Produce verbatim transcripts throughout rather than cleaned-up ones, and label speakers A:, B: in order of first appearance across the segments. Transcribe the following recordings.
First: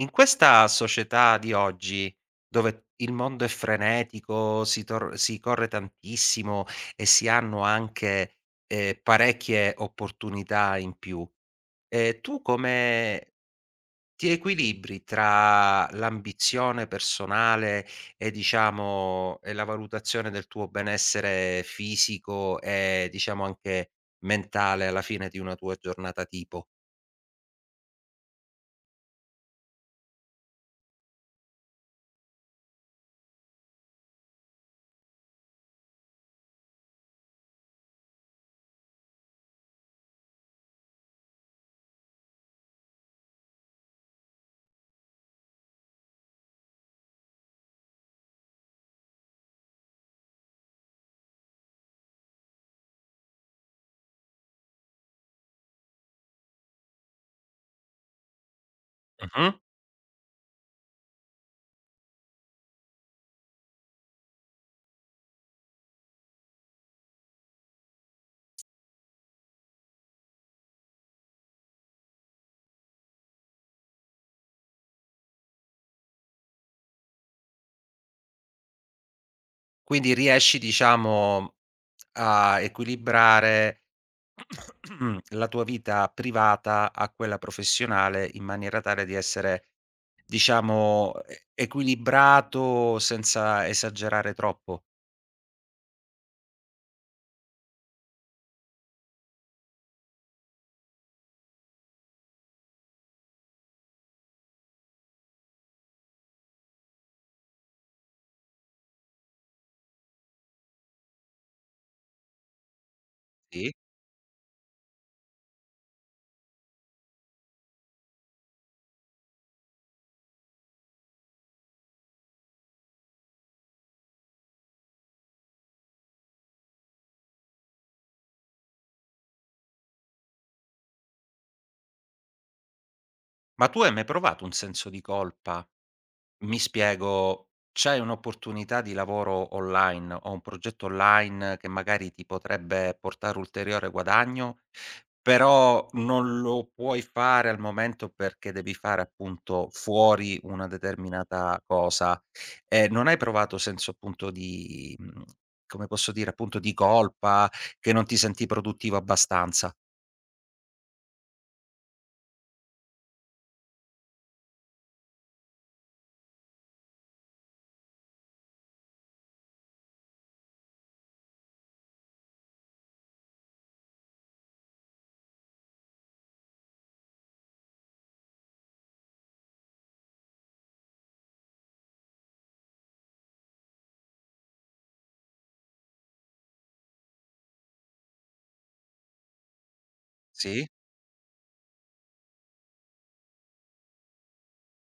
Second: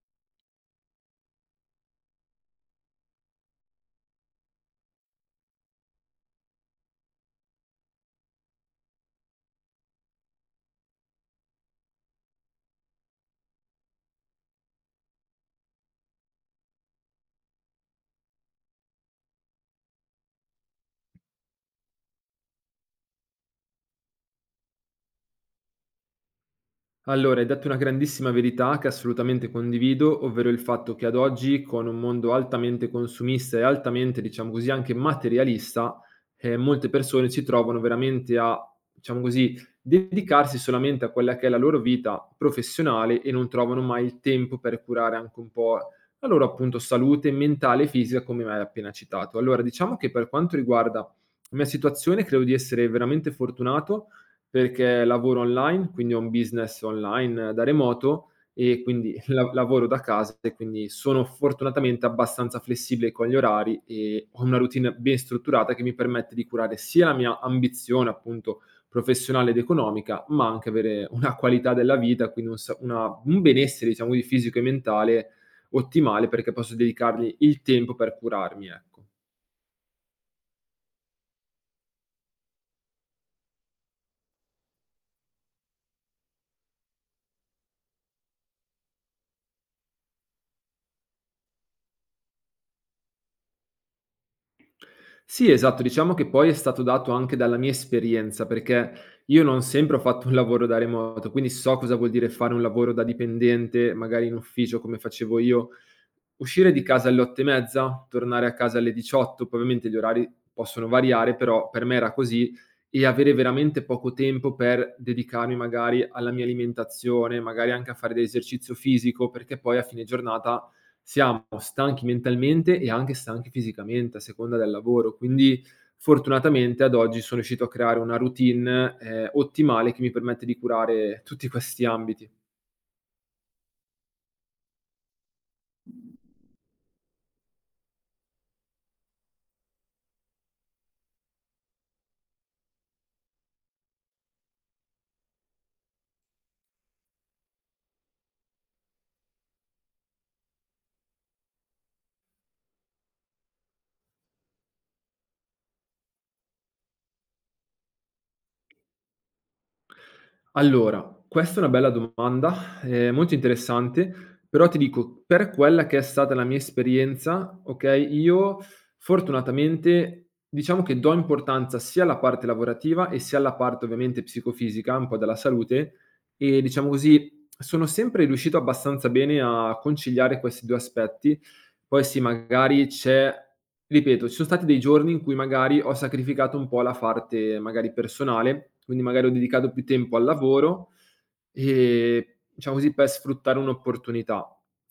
A: In questa società di oggi, dove il mondo è frenetico, si tor si corre tantissimo e si hanno anche, ehm, parecchie opportunità in più, ehm, tu come ti equilibri tra l'ambizione personale e diciamo e la valutazione del tuo benessere fisico e diciamo anche mentale alla fine di una tua giornata tipo?
B: Allora, hai detto una grandissima verità che assolutamente condivido, ovvero il fatto che ad oggi, con un mondo altamente consumista e altamente, diciamo così, anche materialista, eh, molte persone si trovano veramente a, diciamo così, dedicarsi solamente a quella che è la loro vita professionale e non trovano mai il tempo per curare anche un po' la loro appunto salute mentale e fisica, come mi hai appena citato. Allora, diciamo che per quanto riguarda la mia situazione, credo di essere veramente fortunato perché lavoro online, quindi ho un business online da remoto e quindi la
A: Mh-mh.
B: lavoro da casa e quindi sono fortunatamente abbastanza flessibile con gli orari e ho una routine ben strutturata che mi permette di curare sia la mia ambizione appunto professionale ed economica, ma anche avere una qualità della vita, quindi un sa una un benessere diciamo di fisico e mentale ottimale perché posso dedicargli il tempo per curarmi, ecco.
A: Quindi riesci diciamo a equilibrare la tua vita privata a quella professionale in maniera tale di essere diciamo e equilibrato senza esagerare troppo?
B: Sì, esatto. Diciamo che poi è stato dato anche dalla mia esperienza, perché io non sempre ho fatto un lavoro da remoto, quindi so cosa vuol dire fare un lavoro da dipendente, magari in ufficio come facevo io. Uscire di casa alle otto e mezza, tornare a casa alle diciotto, poi ovviamente gli orari possono variare, però per me era così, e avere
A: Sì?
B: veramente poco tempo per dedicarmi magari alla mia alimentazione, magari anche a fare dell'esercizio fisico, perché poi a fine giornata siamo stanchi mentalmente e anche stanchi fisicamente a seconda del lavoro. Quindi fortunatamente ad oggi sono riuscito a creare una routine, ehm, ottimale che mi permette di curare tutti questi ambiti.
A: Ma tu hai mai provato un senso di colpa. Mi spiego, c'è un'opportunità di lavoro online o un progetto online che magari ti potrebbe portare ulteriore guadagno, però non lo puoi fare al momento perché devi fare appunto fuori una determinata cosa. E non hai provato senso appunto di, mhmm, come posso dire, appunto di colpa, che non ti senti produttivo abbastanza?
B: Allora, questa è una bella domanda, ehm, molto interessante, però ti dico, per quella che è stata la mia esperienza, okay, io fortunatamente diciamo che do importanza sia alla parte lavorativa e sia alla parte ovviamente psicofisica, un po' della salute e diciamo così, sono sempre riuscito abbastanza bene a conciliare questi due aspetti. Poi sì, magari c'è ripeto, ci son stati dei giorni in cui magari ho sacrificato un po' la parte magari personale, quindi magari ho dedicato più tempo al
A: Sì?
B: lavoro, Ehm, diciamo così, per sfruttare un'opportunità.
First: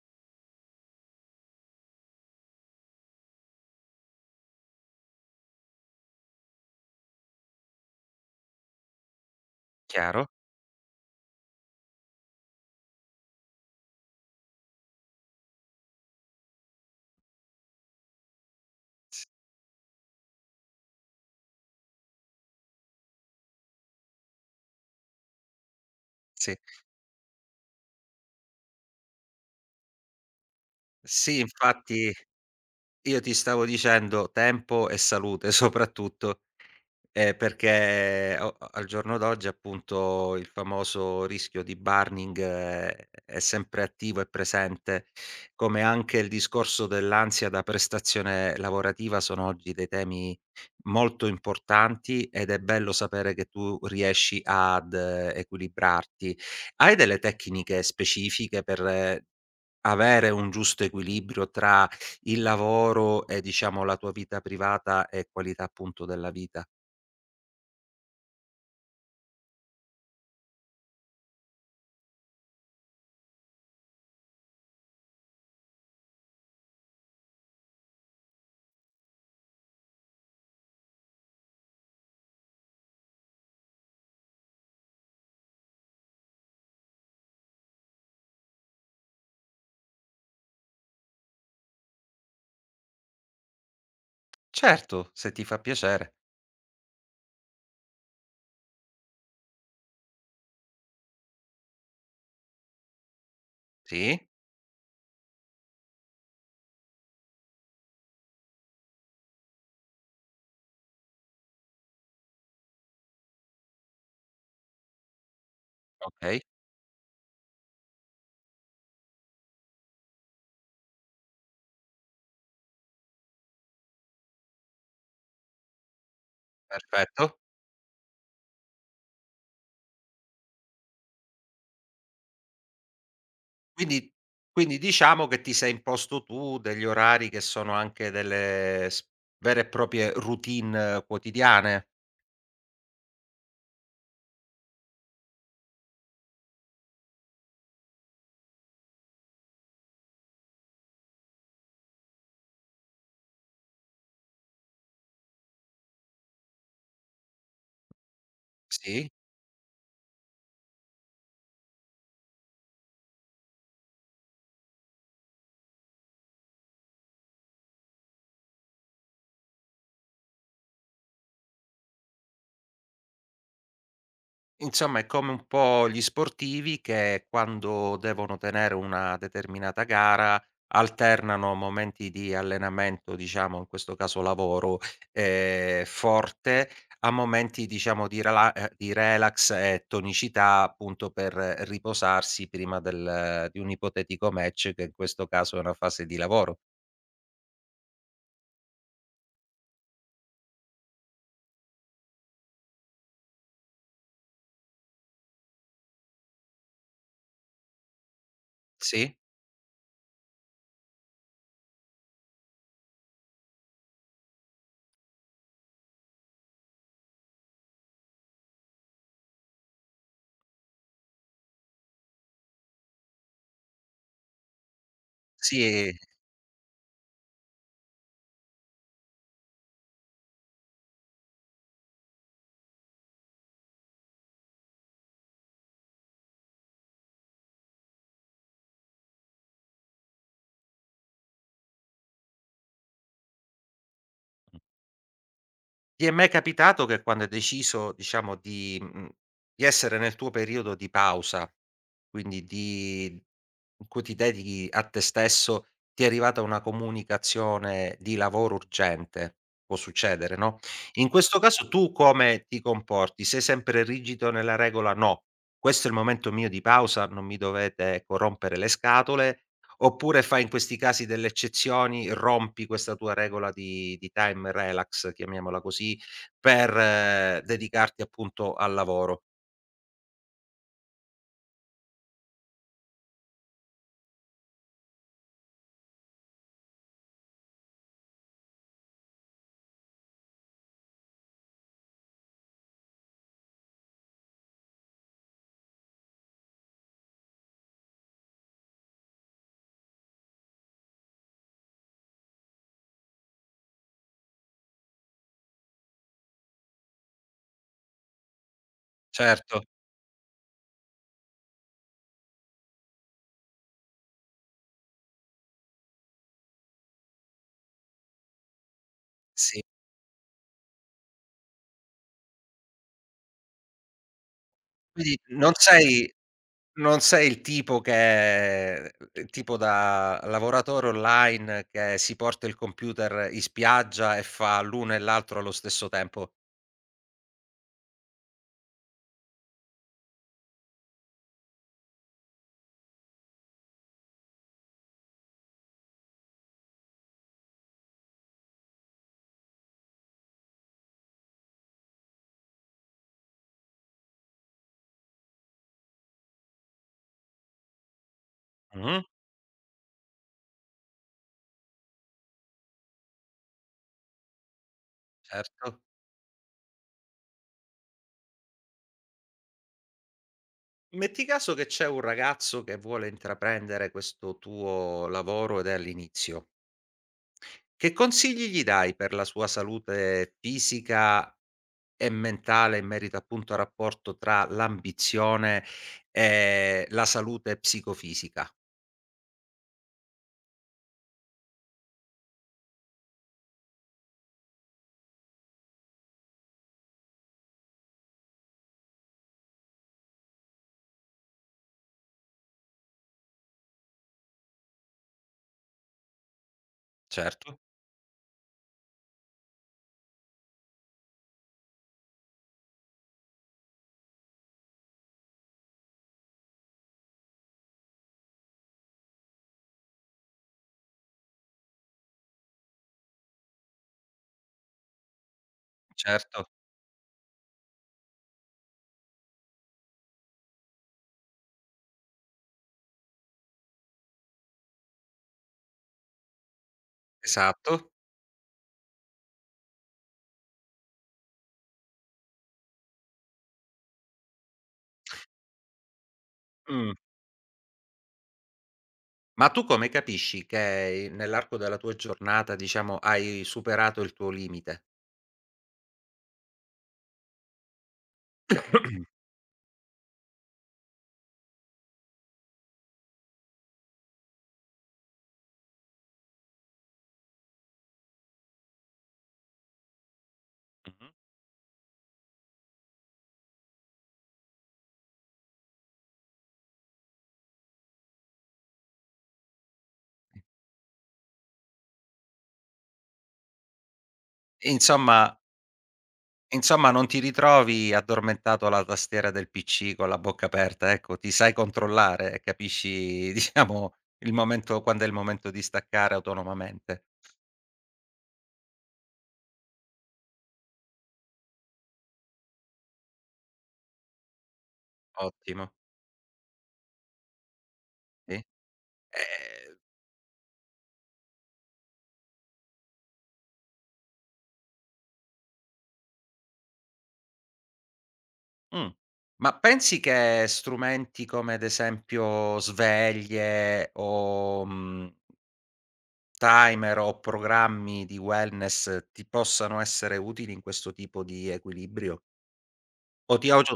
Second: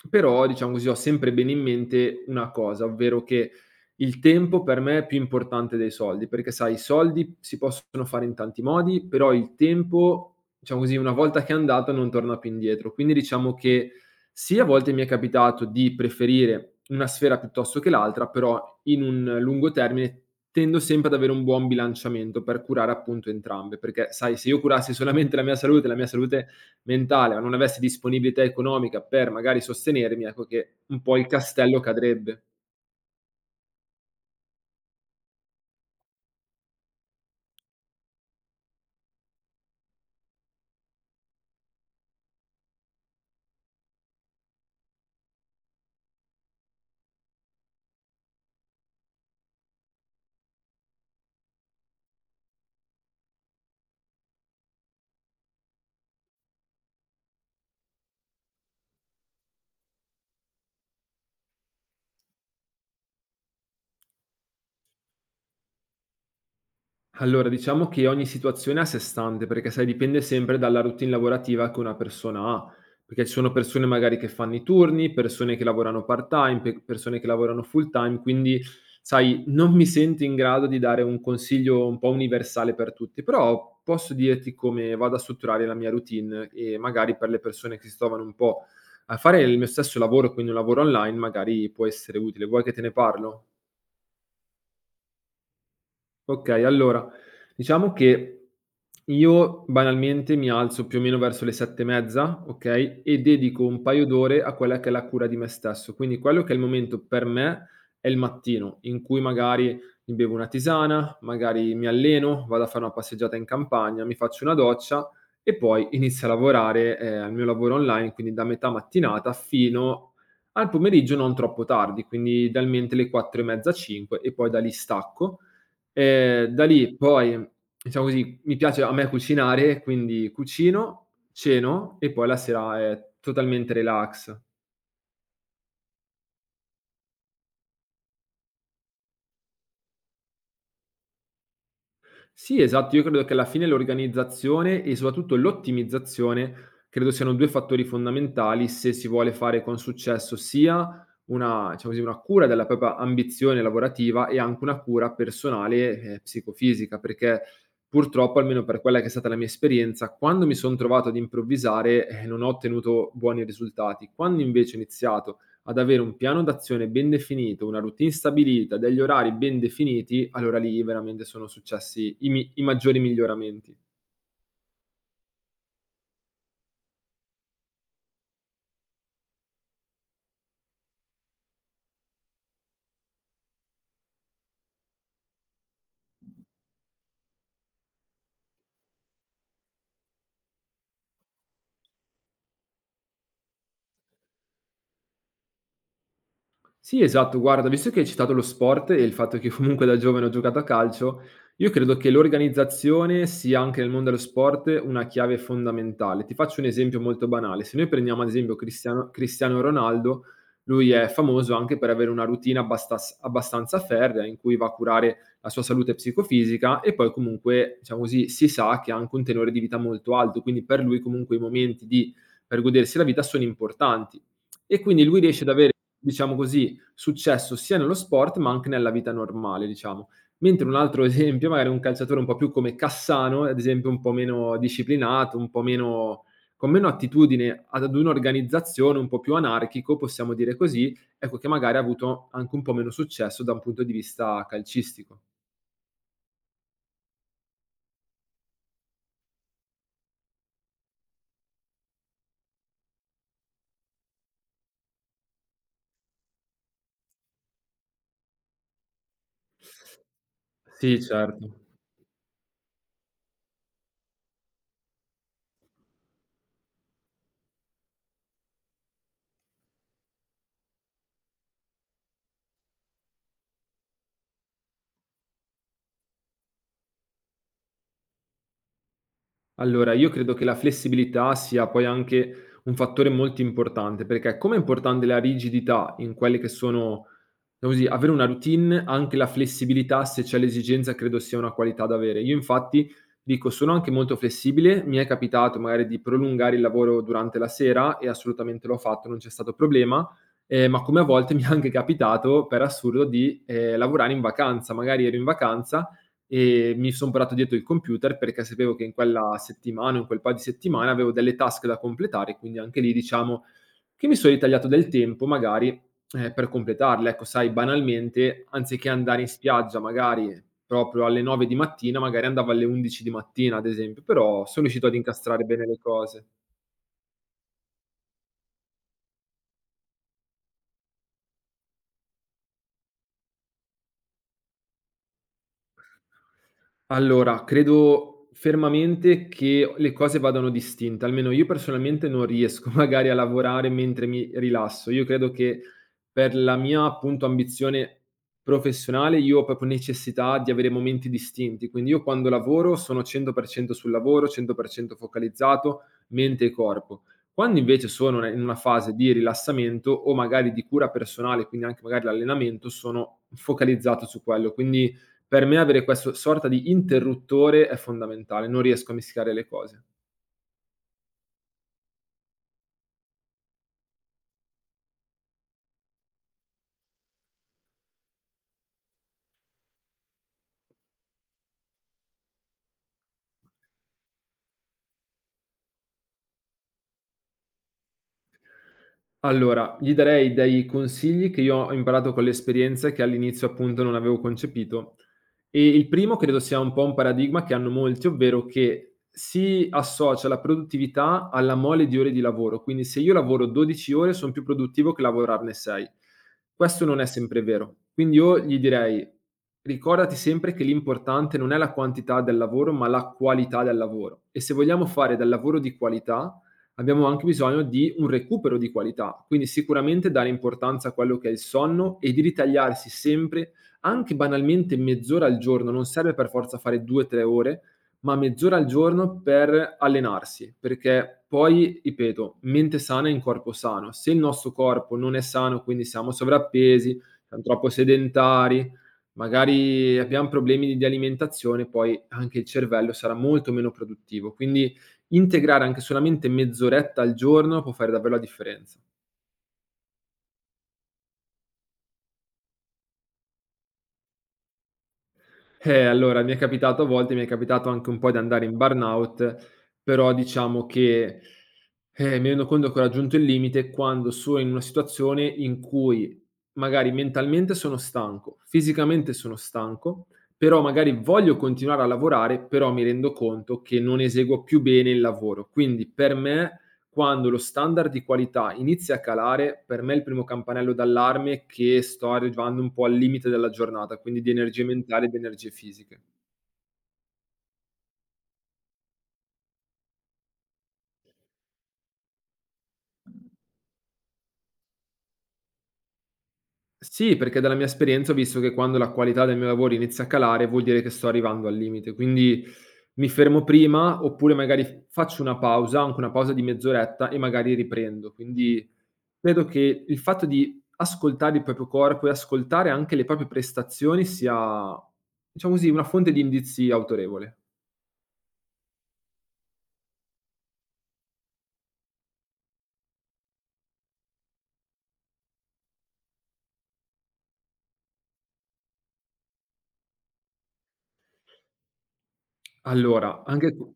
B: Però, diciamo così, ho sempre bene in mente una cosa, ovvero che il tempo per me è più importante dei soldi, perché sai i soldi si possono fare in tanti modi, però il
A: Chiaro?
B: tempo, diciamo così, una volta che è andato non torna più indietro. Quindi diciamo che sì, a volte mi è capitato di preferire una sfera piuttosto che l'altra, però in un lungo termine tendo sempre ad avere un buon bilanciamento per curare appunto entrambe, perché sai se io curassi solamente la mia salute, la mia salute
A: Sì.
B: mentale, ma non avessi disponibilità economica per magari sostenermi, ecco che un po' il
A: Sì,
B: castello
A: infatti
B: cadrebbe.
A: io ti stavo dicendo tempo e salute soprattutto, ehm, perché eh, o al giorno d'oggi appunto il famoso rischio di burning è è sempre attivo e presente, come anche il discorso dell'ansia da prestazione lavorativa sono oggi dei temi molto importanti ed è bello sapere che tu riesci ad eh, equilibrarti. Hai delle tecniche specifiche per eh, avere un giusto equilibrio tra il lavoro e diciamo la tua vita privata e qualità appunto della vita.
B: Allora, diciamo che ogni situazione è a sé stante, perché sai, dipende sempre dalla routine lavorativa che una persona ha, perché ci sono persone magari che fanno i turni, persone che lavorano part-time, pe- persone che lavorano full-time, quindi sai, non mi sento in grado di dare un consiglio un po' universale per tutti, però posso dirti come vado a strutturare la mia routine e magari per le persone che si trovano un po' a fare il mio stesso lavoro, quindi un lavoro online, magari può essere utile. Vuoi che te ne parlo?
A: Certo, se ti fa piacere.
B: Okay, allora diciamo che io banalmente mi alzo più o meno verso le sette e mezza, okay, e dedico un paio
A: Sì,
B: d'ore a quella che è la cura di me stesso. Quindi quello che è il momento per me è il mattino, in cui magari mi bevo una tisana, magari mi alleno, vado a fare una passeggiata in campagna, mi faccio una doccia e poi inizio a
A: okay,
B: lavorare, ehm, al mio lavoro online, quindi da metà mattinata fino al pomeriggio non troppo tardi, quindi idealmente le quattro e mezza, cinque e poi da lì stacco. Ehm, da lì
A: perfetto.
B: poi, diciamo così, mi piace a me cucinare, quindi cucino, ceno e poi la sera è totalmente
A: Quindi
B: relax.
A: quindi diciamo che ti sei imposto tu degli orari che sono anche delle s vere e proprie routine quotidiane?
B: Sì, esatto. Io credo che alla fine l'organizzazione e soprattutto l'ottimizzazione credo siano due fattori fondamentali se si vuole fare con successo sia una diciamo così, una cura della propria ambizione lavorativa e anche una cura personale e psicofisica, perché purtroppo, almeno per quella che è
A: Sì.
B: stata la mia esperienza, quando mi son trovato ad improvvisare, eh, non ho ottenuto buoni risultati. Quando invece ho iniziato ad avere un piano d'azione ben definito, una routine stabilita, degli orari ben definiti, allora lì veramente sono successi i, mi- i maggiori miglioramenti.
A: Insomma, è come un po' gli sportivi che quando devono tenere una determinata gara alternano momenti di allenamento, diciamo in questo caso lavoro, ehm, forte a momenti diciamo di rela ehm, di relax e tonicità appunto per riposarsi prima del di un ipotetico match che in questo caso è una fase di lavoro.
B: Sì, esatto. Guarda, visto che hai citato lo sport e il fatto che comunque da giovane ho giocato a calcio, io credo che l'organizzazione sia anche nel mondo dello sport una chiave fondamentale. Ti faccio un esempio molto banale. Se noi prendiamo ad esempio Cristiano,
A: Sì?
B: Cristiano Ronaldo, lui è famoso anche per avere una routine abbastas- abbastanza ferrea in cui va a curare la sua salute psicofisica e poi comunque, diciamo così, si sa che ha anche un tenore di vita molto alto, quindi per lui comunque i momenti di, per godersi la vita sono importanti. E quindi lui riesce ad avere,
A: Sì,
B: diciamo così, successo sia nello sport ma anche nella vita normale, diciamo. Mentre un altro esempio, magari un calciatore un po' più come Cassano, ad esempio un po' meno disciplinato, un po' meno con meno attitudine ad un'organizzazione, un po' più anarchico, possiamo dire così, ecco che magari ha avuto anche un po' meno successo da un punto di vista calcistico.
A: ti è mai capitato che quando hai deciso diciamo di mhmm, di essere nel tuo periodo di pausa. Quindi di In cui ti dedichi a te stesso, ti è arrivata una comunicazione di lavoro urgente, può succedere, no,
B: Sì,
A: in questo
B: certo.
A: caso tu come ti comporti? Sei sempre rigido nella regola: "No, questo è il momento mio di pausa, non mi dovete, ecco, rompere le scatole", oppure fai in questi casi delle eccezioni, rompi questa tua regola di di time relax, chiamiamola così, per eh, dedicarti appunto al lavoro?
B: Allora, io credo che la flessibilità sia poi anche un fattore molto importante, perché come è importante la rigidità in quelle che sono. Diciamo così, avere una routine, anche la flessibilità se c'è l'esigenza credo sia una qualità da avere. Io infatti, dico, sono anche molto flessibile, mi è capitato magari di prolungare il lavoro durante la sera e assolutamente l'ho fatto, non c'è stato problema, ehm, ma come a volte mi è anche capitato, per assurdo, di, ehm, lavorare in vacanza. Magari ero in vacanza e mi son parato dietro il computer perché sapevo che in quella
A: Certo,
B: settimana, in quel paio di settimane avevo delle task da completare, quindi anche lì diciamo che mi so ritagliato del tempo magari eh, per completarle, ecco, sai, banalmente, anziché andare in
A: sì.
B: spiaggia magari proprio alle nove di mattina, magari andavo alle undici di mattina, ad esempio, però son riuscito ad
A: Quindi
B: incastrare
A: non
B: bene le
A: sei
B: cose.
A: Non sei il tipo che il tipo da lavoratore online che si porta il computer in spiaggia e fa l'uno e l'altro allo stesso tempo.
B: Allora, credo fermamente che le cose vadano distinte, almeno io personalmente non riesco magari a lavorare mentre mi rilasso. Io credo che per la mia appunto ambizione professionale io ho proprio necessità di avere momenti distinti, quindi io quando lavoro sono cento per cento sul lavoro, cento per cento focalizzato, mente e corpo. Quando invece sono in una fase
A: Mh-mh.
B: di rilassamento o magari di cura personale, quindi anche magari l'allenamento, sono focalizzato su quello. Quindi per me
A: Certo.
B: avere questa sorta di interruttore è fondamentale, non riesco a mischiare le cose.
A: Metti caso che c'è un ragazzo che vuole intraprendere questo tuo lavoro ed è all'inizio. Che consigli gli dai per la sua salute fisica e mentale in merito appunto al rapporto tra l'ambizione e la salute psicofisica?
B: Allora, gli darei dei consigli che io ho imparato con l'esperienza e che all'inizio appunto non avevo concepito. E il primo credo sia un po' un paradigma che hanno molti, ovvero che si associa la produttività alla mole di ore di lavoro. Quindi se io lavoro dodici ore sono più produttivo che lavorarne sei. Questo non è sempre
A: Certo,
B: vero. Quindi io gli direi, ricordati sempre che l'importante non è la quantità del lavoro, ma la qualità del lavoro. E se vogliamo fare del lavoro di qualità, abbiamo anche bisogno di un recupero di qualità, quindi sicuramente dare importanza a quello che è il sonno e di ritagliarsi sempre, anche banalmente mezz'ora al giorno, non serve per
A: certo.
B: forza fare due, tre ore, ma mezz'ora al giorno per allenarsi, perché poi, ripeto, mente sana in corpo sano. Se il nostro corpo non è sano, quindi siamo sovrappesi, siamo troppo
A: Esatto.
B: sedentari, magari abbiamo problemi di alimentazione, poi anche il cervello sarà molto meno produttivo. Quindi integrare anche solamente
A: Mh.
B: mezz'oretta al giorno può fare davvero la differenza.
A: Ma tu come capisci che ehm, nell'arco della tua giornata, diciamo, hai superato il tuo limite?
B: Eh, allora mi è capitato a volte, mi è capitato anche un po' di andare in burnout, però diciamo che, eh, mi rendo conto che ho raggiunto il limite quando sono in una situazione in cui magari mentalmente sono stanco, fisicamente sono stanco, però magari
A: Mh-mh.
B: voglio continuare a lavorare, però mi rendo conto che non eseguo più bene il lavoro. Quindi per me Quando lo standard di qualità inizia a calare, per me è il primo campanello d'allarme è che sto arrivando un po' al limite della giornata, quindi di energie mentali e di
A: Insomma
B: energie fisiche.
A: insomma non ti ritrovi addormentato alla tastiera del P C con la bocca aperta, ecco, ti sai controllare e capisci diciamo il momento quando è il momento di staccare autonomamente.
B: Sì, perché dalla mia esperienza ho visto che quando la qualità del mio lavoro inizia a calare vuol dire che sto arrivando al limite, quindi mi fermo prima oppure magari f faccio una
A: Ottimo,
B: pausa, anche una pausa di mezz'oretta e magari riprendo.
A: sì.
B: Quindi credo
A: Ehm,
B: che il fatto di ascoltare il proprio corpo e ascoltare anche le proprie prestazioni sia, diciamo così, una fonte di indizi autorevole.
A: mh. Ma pensi che strumenti come ad esempio sveglie o, mhmm timer o programmi di wellness ti possano essere utili in questo tipo di equilibrio?
B: Allora,
A: O ti
B: anche q
A: auto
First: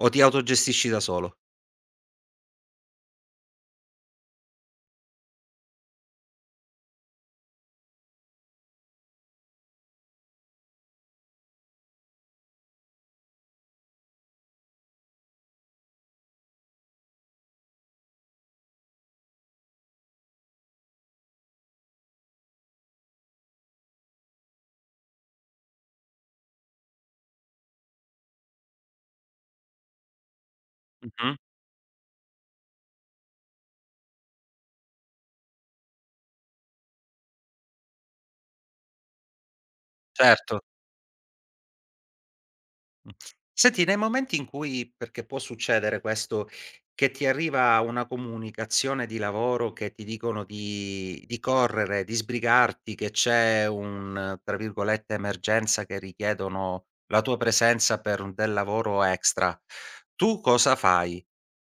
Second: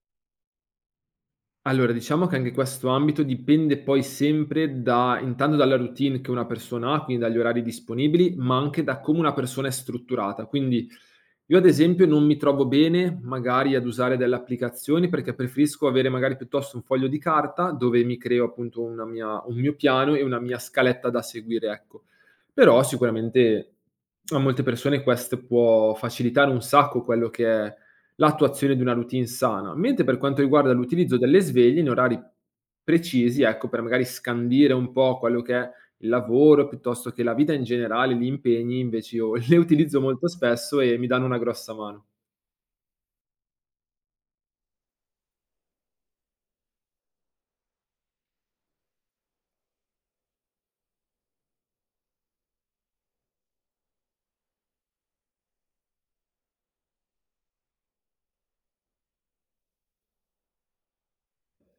A: o ti autogestisci da solo?
B: allora diciamo che anche questo ambito dipende poi sempre da intanto dalla routine che una persona ha, quindi dagli orari disponibili, ma anche da come una persona è strutturata. Quindi io ad esempio non mi trovo bene magari ad usare delle applicazioni perché preferisco avere magari piuttosto un foglio di carta dove mi creo appunto una mia un mio piano e una mia scaletta da seguire, ecco. Però sicuramente a molte persone questo può facilitare un sacco quello che è l'attuazione di una routine sana, mentre per quanto riguarda l'utilizzo
A: Mh-mh.
B: delle sveglie in orari precisi, ecco, per magari scandire un po' quello che è il lavoro, piuttosto che la vita in generale, gli impegni, invece io le utilizzo molto
A: Certo.
B: spesso e mi danno una grossa mano.
A: Mh. Senti, nei momenti in cui perché può succedere questo, che ti arriva una comunicazione di lavoro che ti dicono di di correre, di sbrigarti, che c'è un, tra virgolette, "emergenza" che richiedono la tua presenza per un del lavoro extra, tu cosa fai?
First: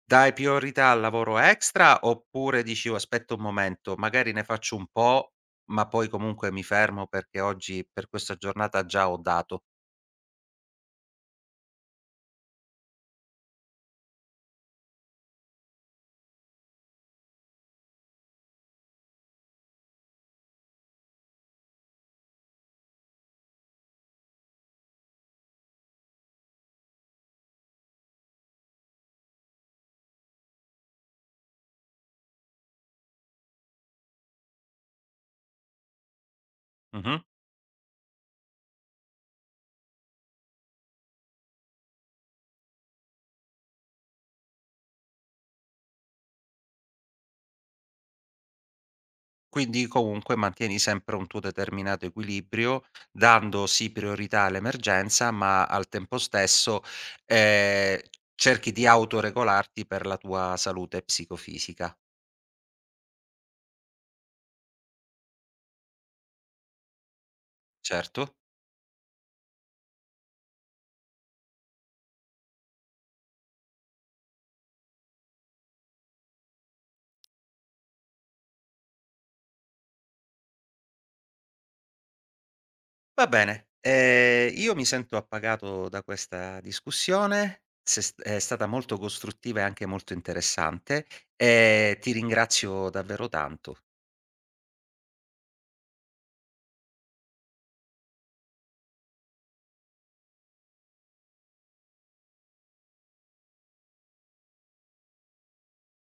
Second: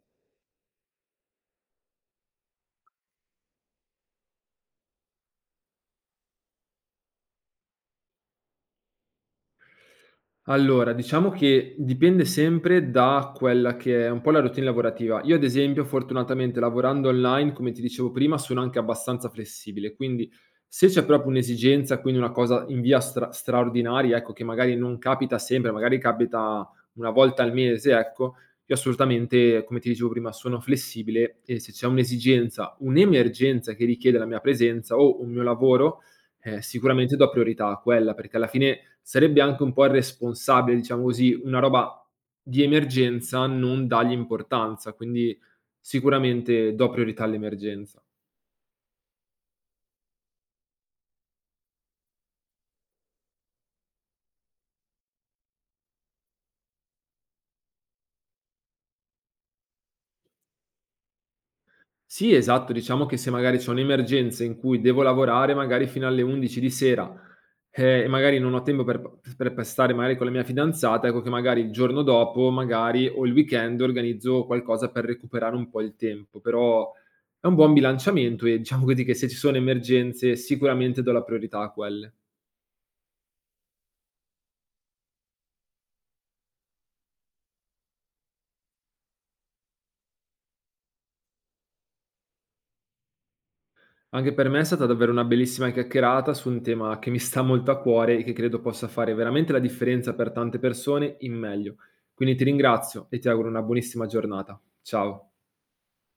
A: Dai priorità al lavoro extra oppure dici: "Oh, aspetta un momento, magari ne faccio un po', ma poi comunque mi fermo perché oggi per questa giornata già ho dato."
B: Allora, diciamo che dipende sempre da quella che è un po' la routine lavorativa. Io ad esempio, fortunatamente lavorando online, come ti dicevo prima, sono anche abbastanza flessibile, quindi se c'è proprio un'esigenza, quindi una cosa in via stra- straordinaria, ecco, che magari non capita sempre, magari capita una volta al mese, ecco, io assolutamente, come ti dicevo prima, sono flessibile e se c'è un'esigenza, un'emergenza che richiede la mia presenza o un mio lavoro, eh, sicuramente
A: Mh-mh.
B: do priorità a quella, perché alla fine sarebbe anche un po' irresponsabile, diciamo così, una roba di emergenza non dargli importanza, quindi sicuramente do priorità all'emergenza.
A: Quindi comunque mantieni sempre un tuo determinato equilibrio, dando sì priorità all'emergenza, ma al tempo stesso, ehm, cerchi di autoregolarti per la tua salute psicofisica.
B: Sì, esatto. Diciamo che se magari c'ho un'emergenza in cui devo lavorare magari fino alle undici di sera, ehm, e
A: Certo.
B: magari non ho tempo per p per per stare magari con la mia fidanzata, ecco che magari il giorno dopo, magari o il weekend organizzo qualcosa per recuperare un po' il tempo. Però è un buon bilanciamento e diciamo così che se ci sono emergenze sicuramente do la priorità a quelle.
A: Va bene, ehm, io mi sento appagato da questa discussione, se s è stata molto costruttiva e anche molto interessante, e ti ringrazio davvero tanto.
B: Anche per me è stata davvero una bellissima chiacchierata su un tema che mi sta molto a cuore e che credo possa fare veramente la differenza per tante persone in meglio. Quindi ti ringrazio e ti auguro una buonissima giornata. Ciao.